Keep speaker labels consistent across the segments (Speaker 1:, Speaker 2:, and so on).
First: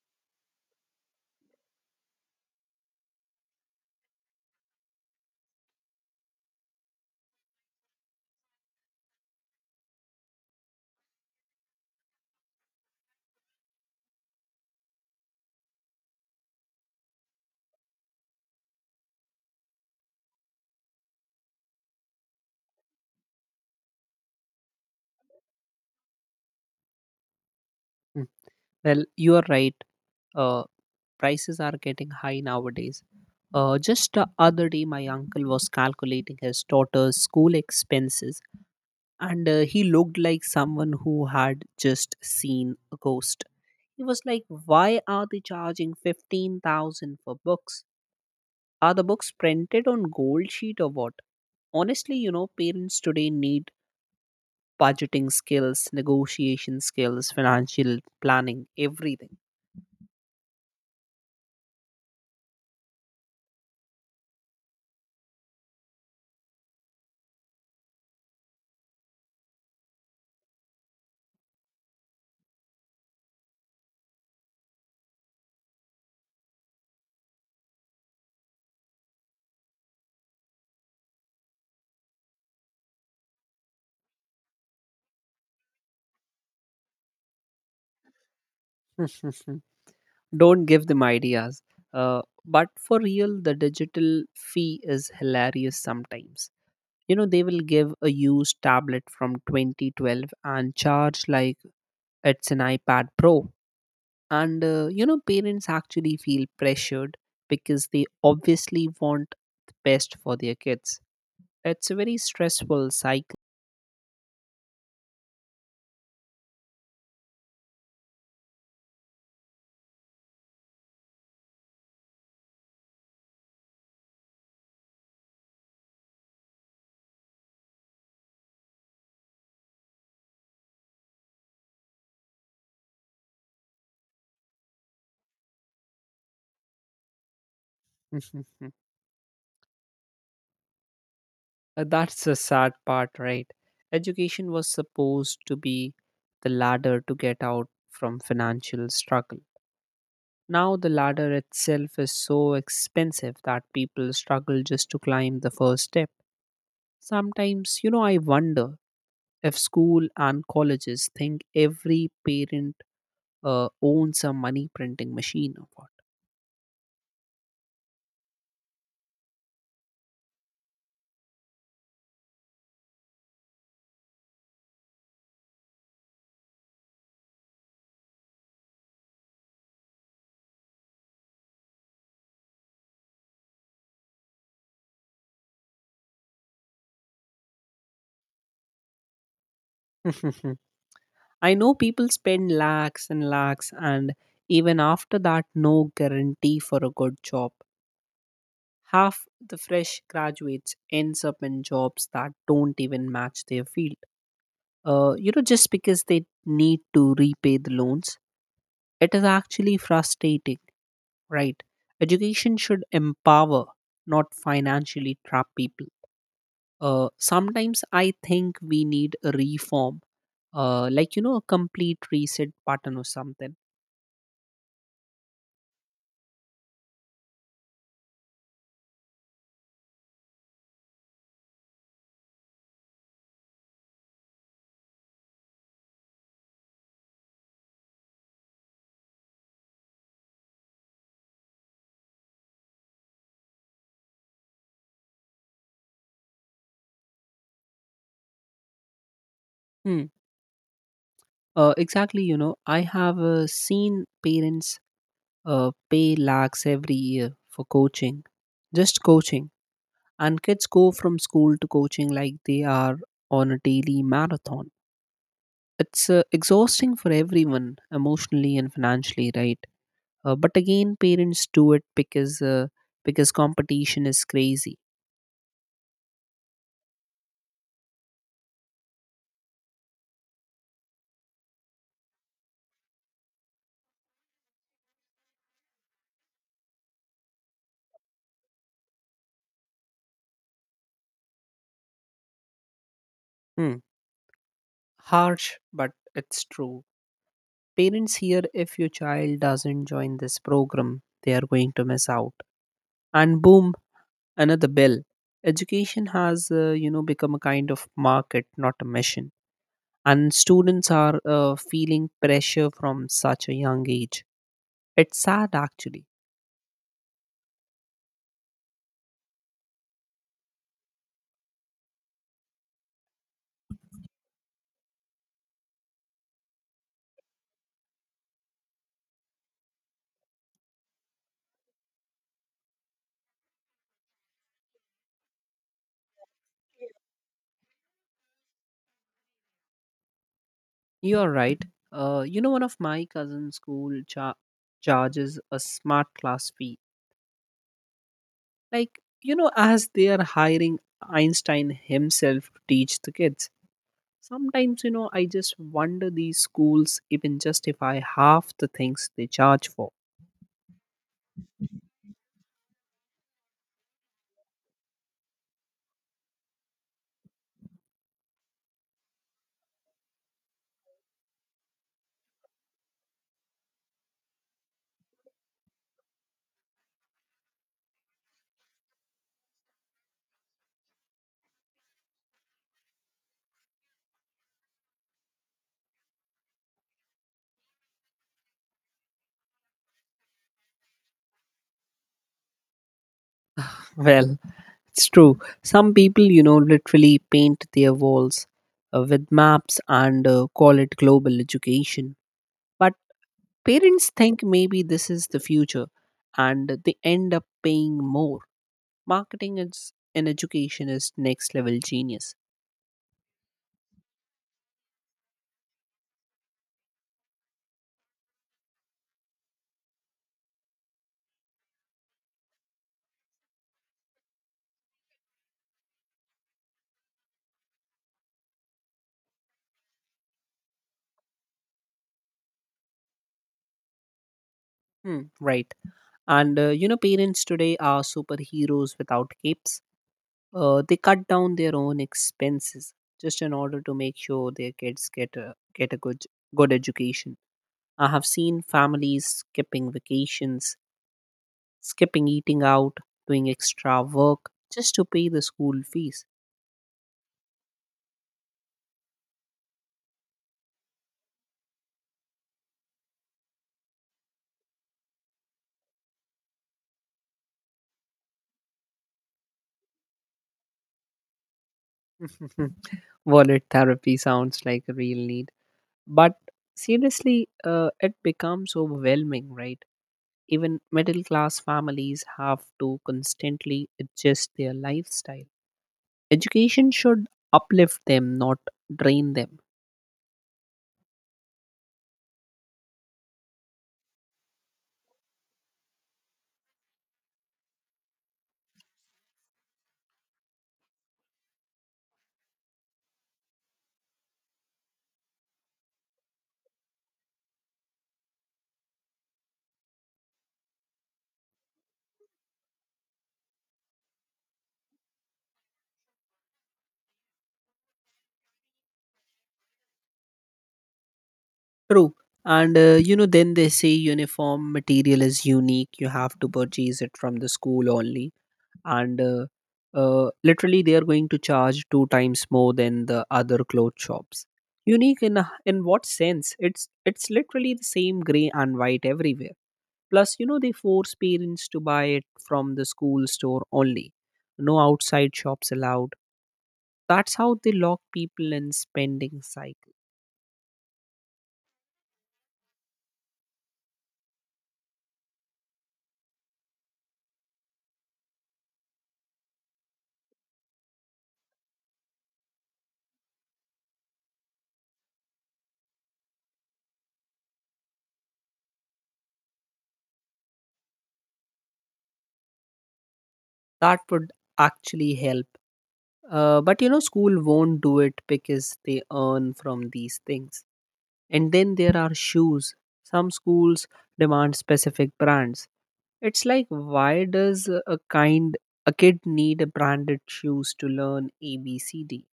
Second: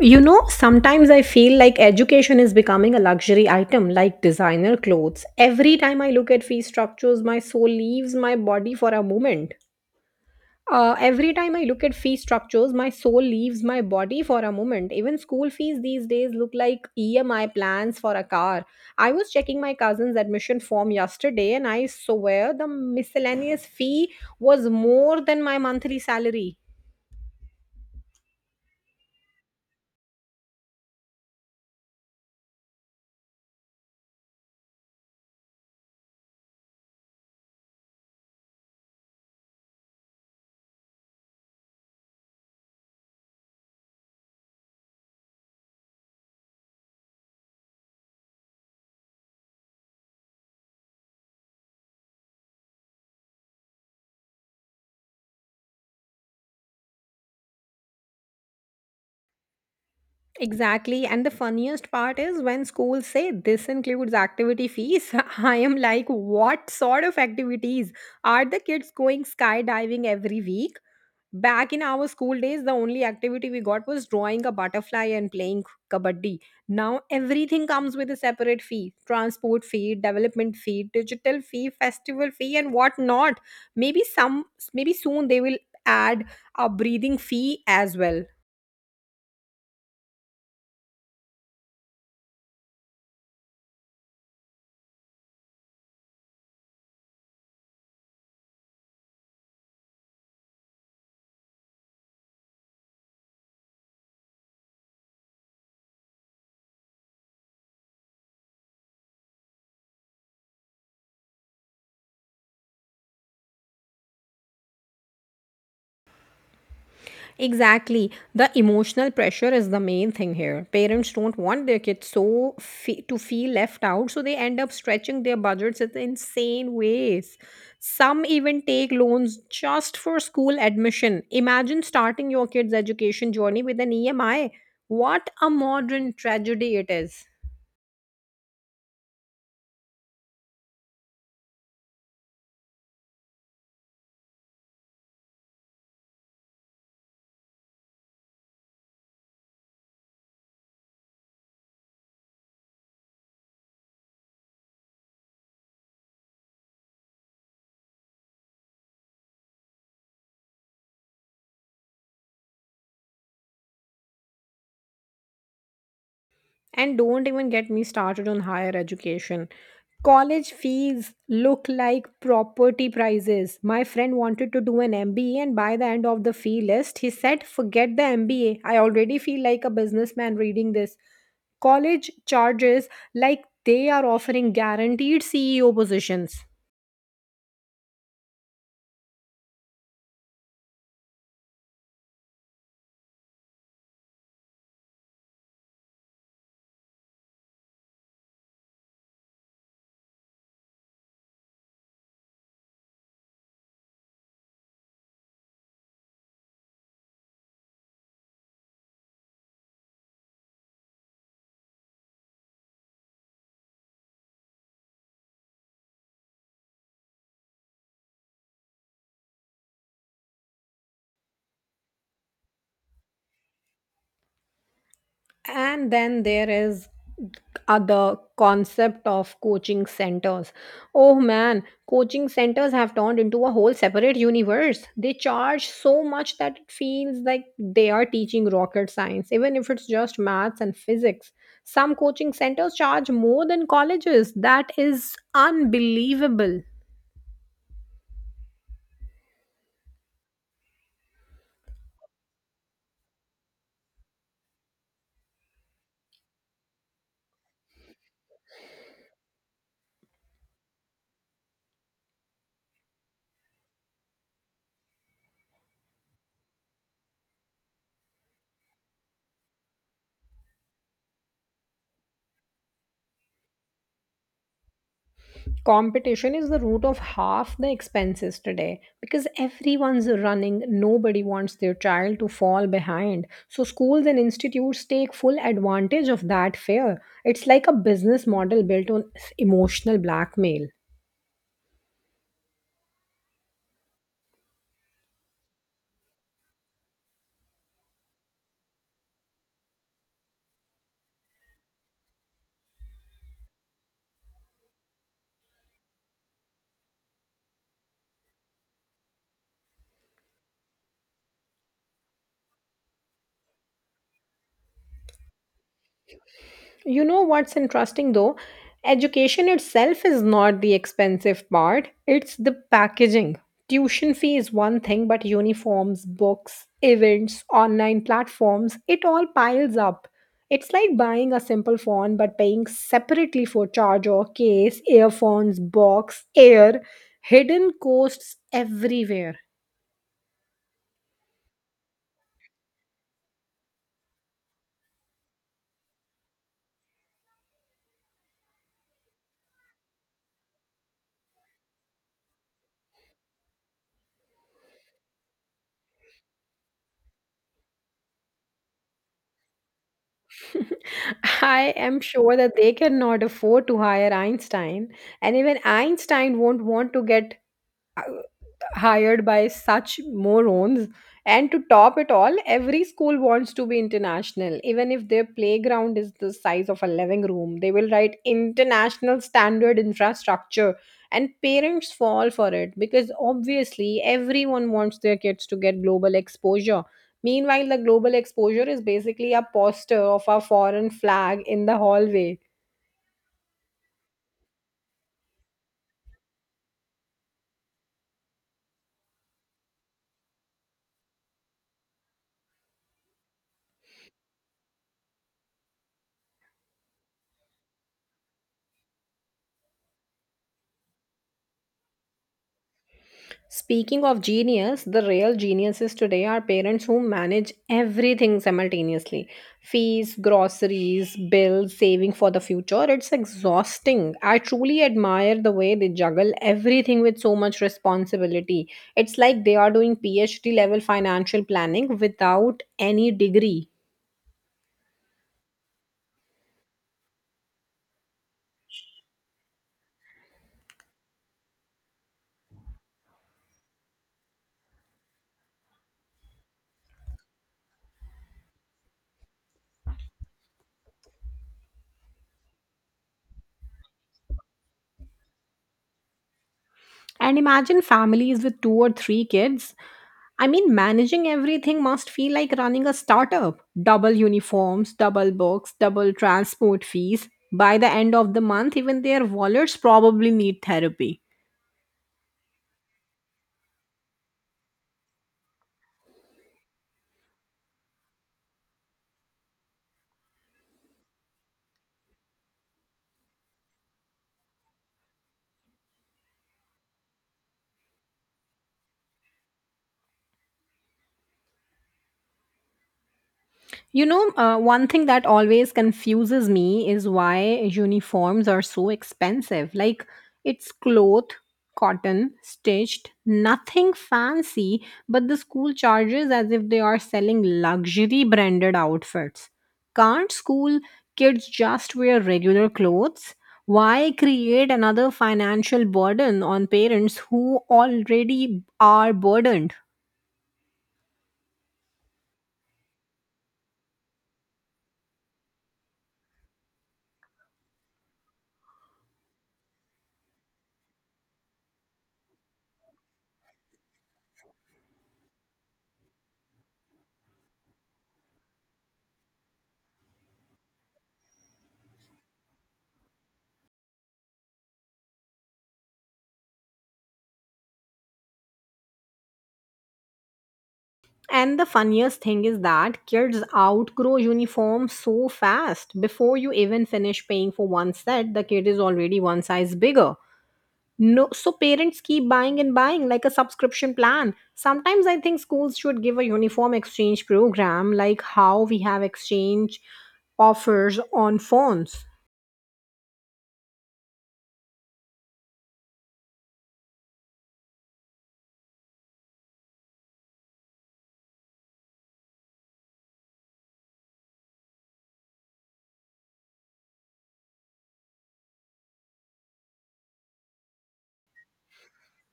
Speaker 1: You know, sometimes I feel like education is becoming a luxury item like designer clothes. Every time I look at fee structures, my soul leaves my body for a moment. Every time I look at fee structures, my soul leaves my body for a moment. Even school fees these days look like EMI plans for a car. I was checking my cousin's admission form yesterday and I swear the miscellaneous fee was more than my monthly salary.
Speaker 2: Mm. Well, you are right. Uh, Prices are getting high nowadays. Just the other day, my uncle was calculating his daughter's school expenses, and he looked like someone who had just seen a ghost. He was like, "Why are they charging 15,000 for books? Are the books printed on gold sheet or what?" Honestly, you know, parents today need budgeting skills, negotiation skills, financial planning, everything.
Speaker 1: Exactly. And the funniest part is when schools say this includes activity fees, I am like, what sort of activities? Are the kids going skydiving every week? Back in our school days, the only activity we got was drawing a butterfly and playing kabaddi. Now everything comes with a separate fee transport fee, development fee, digital fee, festival fee, and whatnot. Maybe some, maybe soon they will add a breathing fee as well.
Speaker 2: Don't give them ideas. Uh, but for real, the digital fee is hilarious sometimes. You know, they will give a used tablet from 2012 and charge like it's an iPad Pro. And you know, parents actually feel pressured because they obviously want the best for their kids. It's a very stressful cycle.
Speaker 1: Exactly. The emotional pressure is the main thing here. Parents don't want their kids to feel left out, so they end up stretching their budgets in insane ways. Some even take loans just for school admission. Imagine starting your kid's education journey with an EMI. What a modern tragedy it is.
Speaker 2: That's the sad part, right? Education was supposed to be the ladder to get out from financial struggle. Now, the ladder itself is so expensive that people struggle just to climb the first step. Sometimes, you know, I wonder if school and colleges think every parent owns a money printing machine or
Speaker 1: And don't even get me started on higher education. College fees look like property prices. My friend wanted to do an MBA, and by the end of the fee list, he said, forget the MBA. I already feel like a businessman reading this. College charges like they are offering guaranteed CEO positions.
Speaker 2: what. I know people spend lakhs and lakhs, and even after that, no guarantee for a good job. Half the fresh graduates ends up in jobs that don't even match their field. You know, just because they need to repay the loans, it is actually frustrating, right? Education should empower, not financially trap people. Sometimes I think we need a reform, like you know, a complete reset button or something.
Speaker 1: And then there is other concept of coaching centers. Oh man, coaching centers have turned into a whole separate universe. They charge so much that it feels like they are teaching rocket science, even if it's just maths and physics. Some coaching centers charge more than colleges. That is unbelievable.
Speaker 2: Hmm. Exactly, you know, I have seen parents pay lakhs every year for coaching, just coaching. And kids go from school to coaching like they are on a daily marathon. It's exhausting for everyone, emotionally and financially, right? But again, parents do it because competition is crazy.
Speaker 1: Competition is the root of half the expenses today because everyone's running. Nobody wants their child to fall behind. So, schools and institutes take full advantage of that fear. It's like a business model built on emotional blackmail.
Speaker 2: Hmm. Harsh, but it's true. Parents hear, "If your child doesn't join this program, they are going to miss out." And boom, another bill. Education has you know, become a kind of market, not a mission. And students are feeling pressure from such a young age. It's sad, actually.
Speaker 1: You know what's interesting though? Education itself is not the expensive part, it's the packaging. Tuition fee is one thing, but uniforms, books, events, online platforms, it all piles up. It's like buying a simple phone but paying separately for charger, case, earphones, box, air, hidden costs everywhere.
Speaker 2: You're right. You know, one of my cousin's charges a smart class fee, like you know, as they are hiring Einstein himself to teach the kids. Sometimes, you know, I just wonder, these schools, even justify half the things they charge for.
Speaker 1: I am sure that they cannot afford to hire Einstein, and even Einstein won't want to get uh, hired by such morons. And to top it all, every school wants to be international. Even if their playground is the size of a living room, they will write international standard infrastructure. And parents fall for it because obviously everyone wants their kids to get global exposure. Meanwhile, the global exposure is basically a poster of a foreign flag in the hallway.
Speaker 2: Well, it's true. Some people, you know, literally paint their walls with maps and call it global education. But parents think maybe this is the future and they end up paying more. Marketing is, in education, is next level genius.
Speaker 1: Speaking of genius, the real geniuses today are parents who manage everything simultaneously fees, groceries, bills, saving for the future. It's exhausting. I truly admire the way they juggle everything with so much responsibility. It's like they are doing PhD level financial planning without any degree.
Speaker 2: Hmm, right. And, you know, parents today are superheroes without capes. Uh, they cut down their own expenses just in order to make sure their kids get a good education. I have seen families skipping vacations, skipping eating out, doing extra work just to pay the school fees.
Speaker 1: And imagine families with two or three kids. I mean, managing everything must feel like running a startup. Double uniforms, double books, double transport fees. By the end of the month, even their wallets probably need therapy.
Speaker 2: Wallet therapy sounds like a real need, but seriously, it becomes overwhelming, right? Even middle class families have to constantly adjust their lifestyle. Education should uplift them, not drain them.
Speaker 1: You know, one thing that always confuses me is why uniforms are so expensive. Like, it's cloth, cotton, stitched, nothing fancy, but the school charges as if they are selling luxury branded outfits. Can't school kids just wear regular clothes? Why create another financial burden on parents who already are burdened?
Speaker 2: True. And you know, then they say uniform material is unique. You have to purchase it from the school only. And literally, they are going to charge two times more than the other cloth shops. Unique in what sense? It's literally the same gray and white everywhere. Plus, you know, they force parents to buy it from the school store only. No outside shops allowed. That's how they lock people in spending cycle.
Speaker 1: And the funniest thing is that kids outgrow uniforms so fast. Before you even finish paying for one set, the kid is already one size bigger. No, so parents keep buying and buying like a subscription plan. Sometimes I think schools should give a uniform exchange program like how we have exchange offers on phones.
Speaker 2: That would actually help. But you know, school won't do it because they earn from these things. And then there are shoes. Some schools demand specific brands. It's like, why does a kid need a branded shoes to learn ABCD?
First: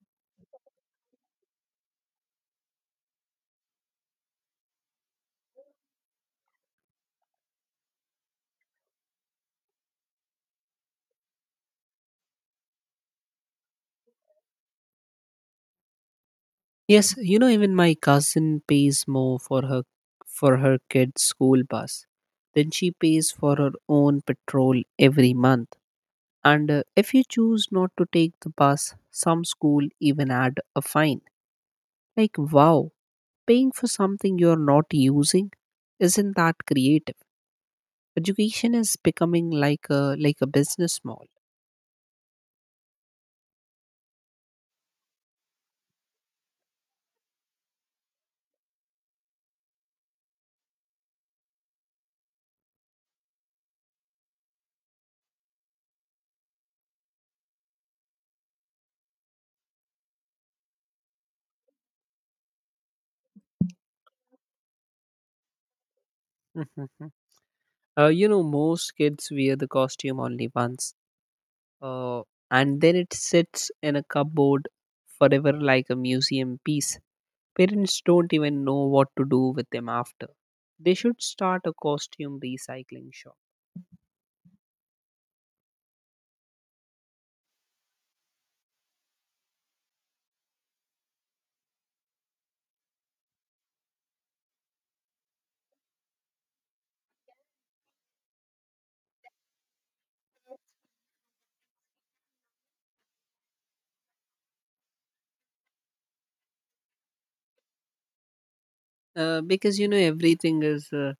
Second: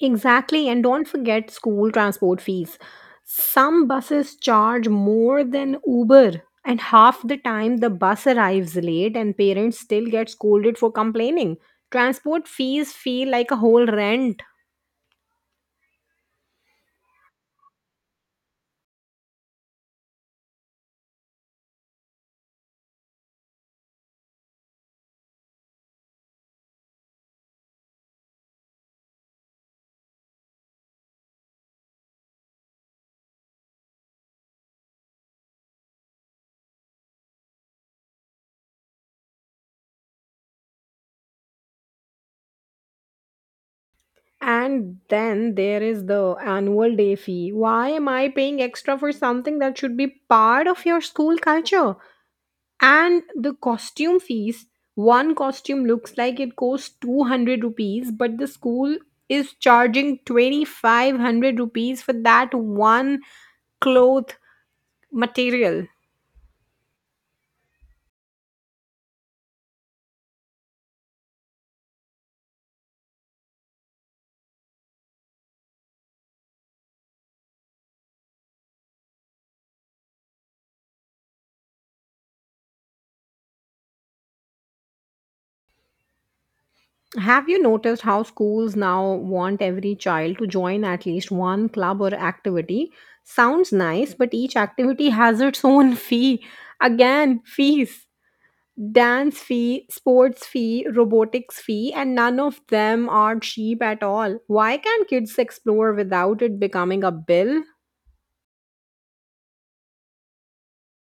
Speaker 1: Exactly, and don't forget school transport fees. Some buses charge more than Uber, and half the time the bus arrives late, and parents still get scolded for complaining. Transport fees feel like a whole rent.
Speaker 2: Yes, you know, even my cousin pays more for her kid's school bus than she pays for her own petrol every month. And if you choose not to take the bus, some school even add a fine. Like, wow, paying for something you're not using? Isn't that creative? Education is becoming like a business mall.
Speaker 1: And then there is the annual day fee. Why am I paying extra for something that should be part of your school culture? And the costume fees one costume looks like it costs 200 rupees, but the school is charging 2500 rupees for that one cloth material.
Speaker 2: Mhm. You know, most kids wear the costume only once, uh, and then it sits in a cupboard forever like a museum piece. Parents don't even know what to do with them after. They should start a costume recycling shop.
Speaker 1: Have you noticed how schools now want every child to join at least one club or activity? Sounds nice, but each activity has its own fee. Again, fees. Dance fee, sports fee, robotics fee, and none of them are cheap at all. Why can't kids explore without it becoming a bill?
Speaker 2: Because you know, everything is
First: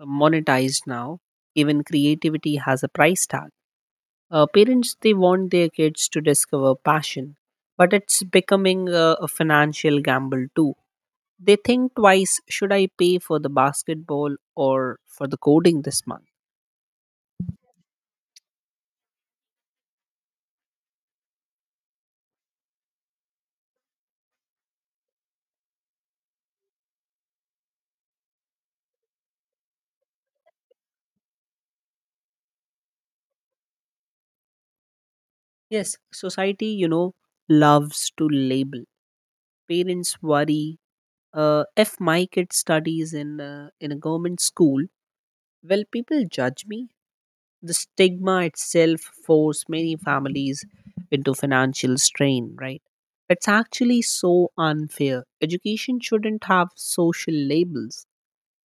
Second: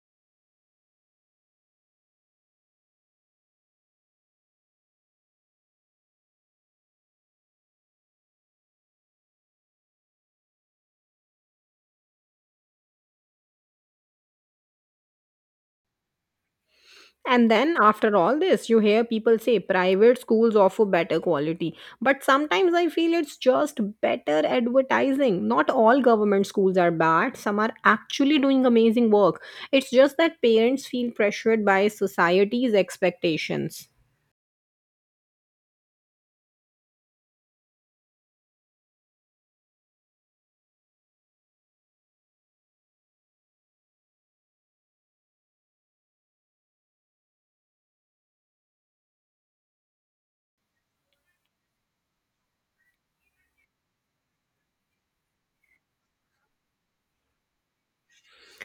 Speaker 2: monetized now. Even creativity has a price tag. Parents, they want their kids to discover passion, but it's becoming a financial gamble too. They think twice, should I pay for the basketball or for the coding this month?
Speaker 1: And then, after all this, you hear people say private schools offer better quality. But sometimes I feel it's just better advertising. Not all government schools are bad, some are actually doing amazing work. It's just that parents feel pressured by society's expectations.
Speaker 2: Yes, society, you know, loves to label. Parents worry, "If my kid studies in in a government school, will people judge me?" The stigma itself forced many families into financial strain, right? It's actually so unfair. Education shouldn't have social labels.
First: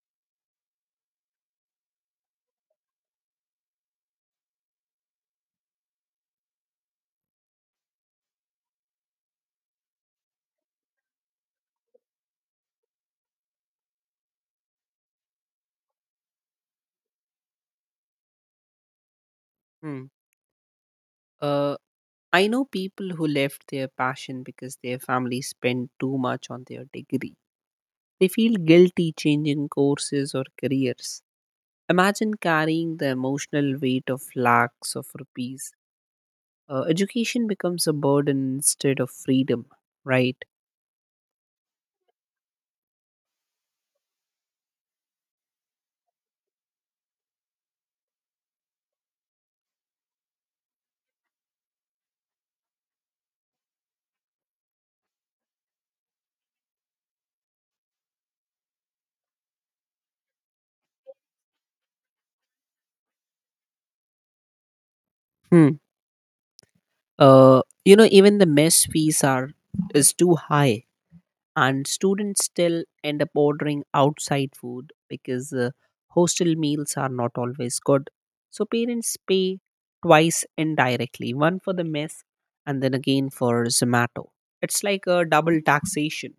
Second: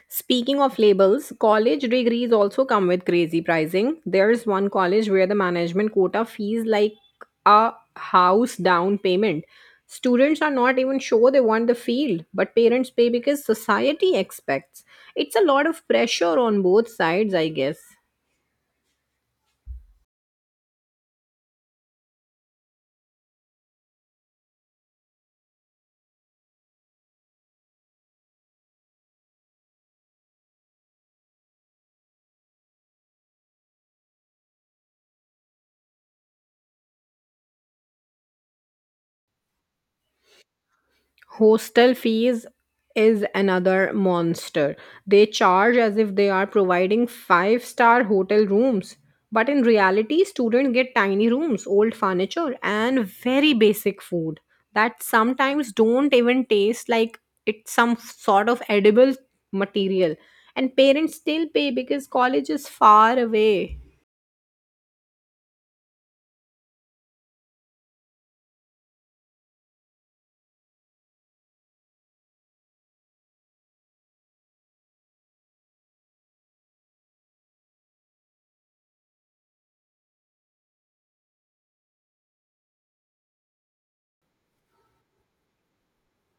Speaker 1: Speaking of labels, college degrees also come with crazy pricing. There's one college where the management quota fees like a house down payment. Students are not even sure they want the field, but parents pay because society expects. It's a lot of pressure on both sides, I guess.
Speaker 2: Hmm. Uh, I know people who left their passion because their family spent too much on their degree. They feel guilty changing courses or careers. Imagine carrying the emotional weight of lakhs of rupees. Education becomes a burden instead of freedom, right?
Speaker 1: Hostel fees is another monster. They charge as if they are providing five-star hotel rooms. But in reality, students get tiny rooms, old furniture, and very basic food that sometimes don't even taste like it's some sort of edible material. And parents still pay because college is far away.
Speaker 2: Hmm. You know, even the mess fees are is too high, and students still end up ordering outside food because hostel meals are not always good. So parents pay twice indirectly, one for the mess and then again for Zomato. It's like a double taxation.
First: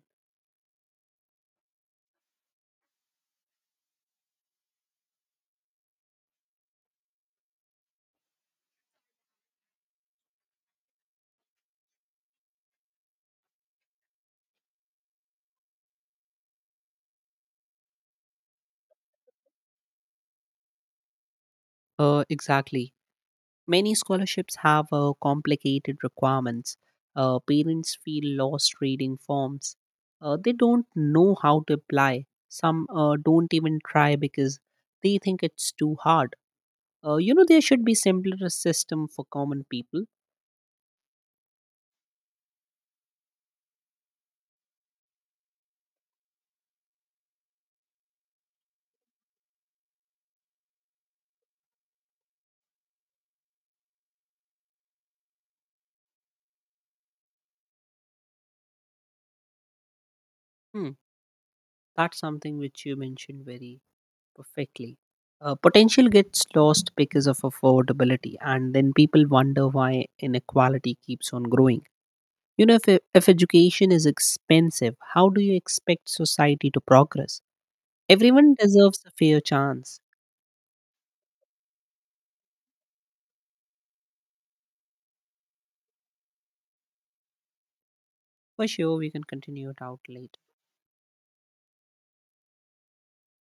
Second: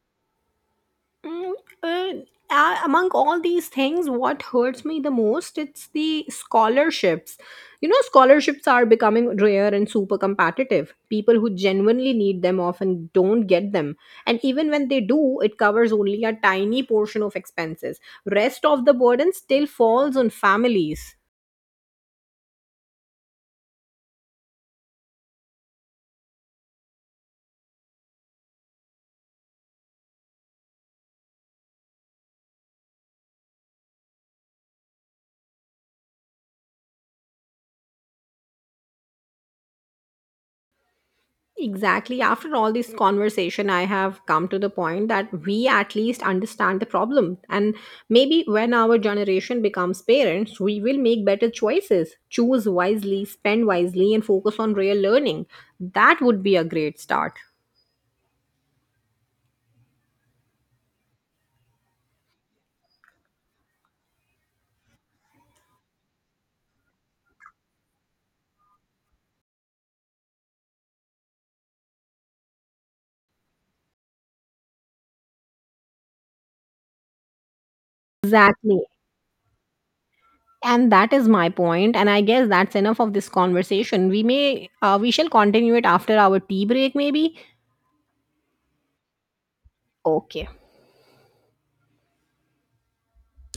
Speaker 1: Mm, uh, Among all these things, what hurts me the most, it's the scholarships. You know, scholarships are becoming rare and super competitive. People who genuinely need them often don't get them, and even when they do, it covers only a tiny portion of expenses. Rest of the burden still falls on families.
Speaker 2: Exactly, many scholarships have complicated requirements. Parents feel lost reading forms. They don't know how to apply. Some don't even try because they think it's too hard. You know, there should be simpler system for common people.
Speaker 1: Exactly. After all this conversation, I have come to the point that we at least understand the problem. And maybe when our generation becomes parents, we will make better choices, choose wisely, spend wisely, and focus on real learning. That would be a great start.
Speaker 2: Hmm, that's something which you mentioned very perfectly. Potential gets lost because of affordability, and then people wonder why inequality keeps on growing. You know, if education is expensive, how do you expect society to progress? Everyone
Speaker 1: Exactly.
Speaker 2: deserves a fair chance.
Speaker 1: And that is my point. And I guess that's enough of this conversation. We shall continue it after our tea break, maybe.
Speaker 2: For sure, we can continue it out later.
Speaker 1: Okay.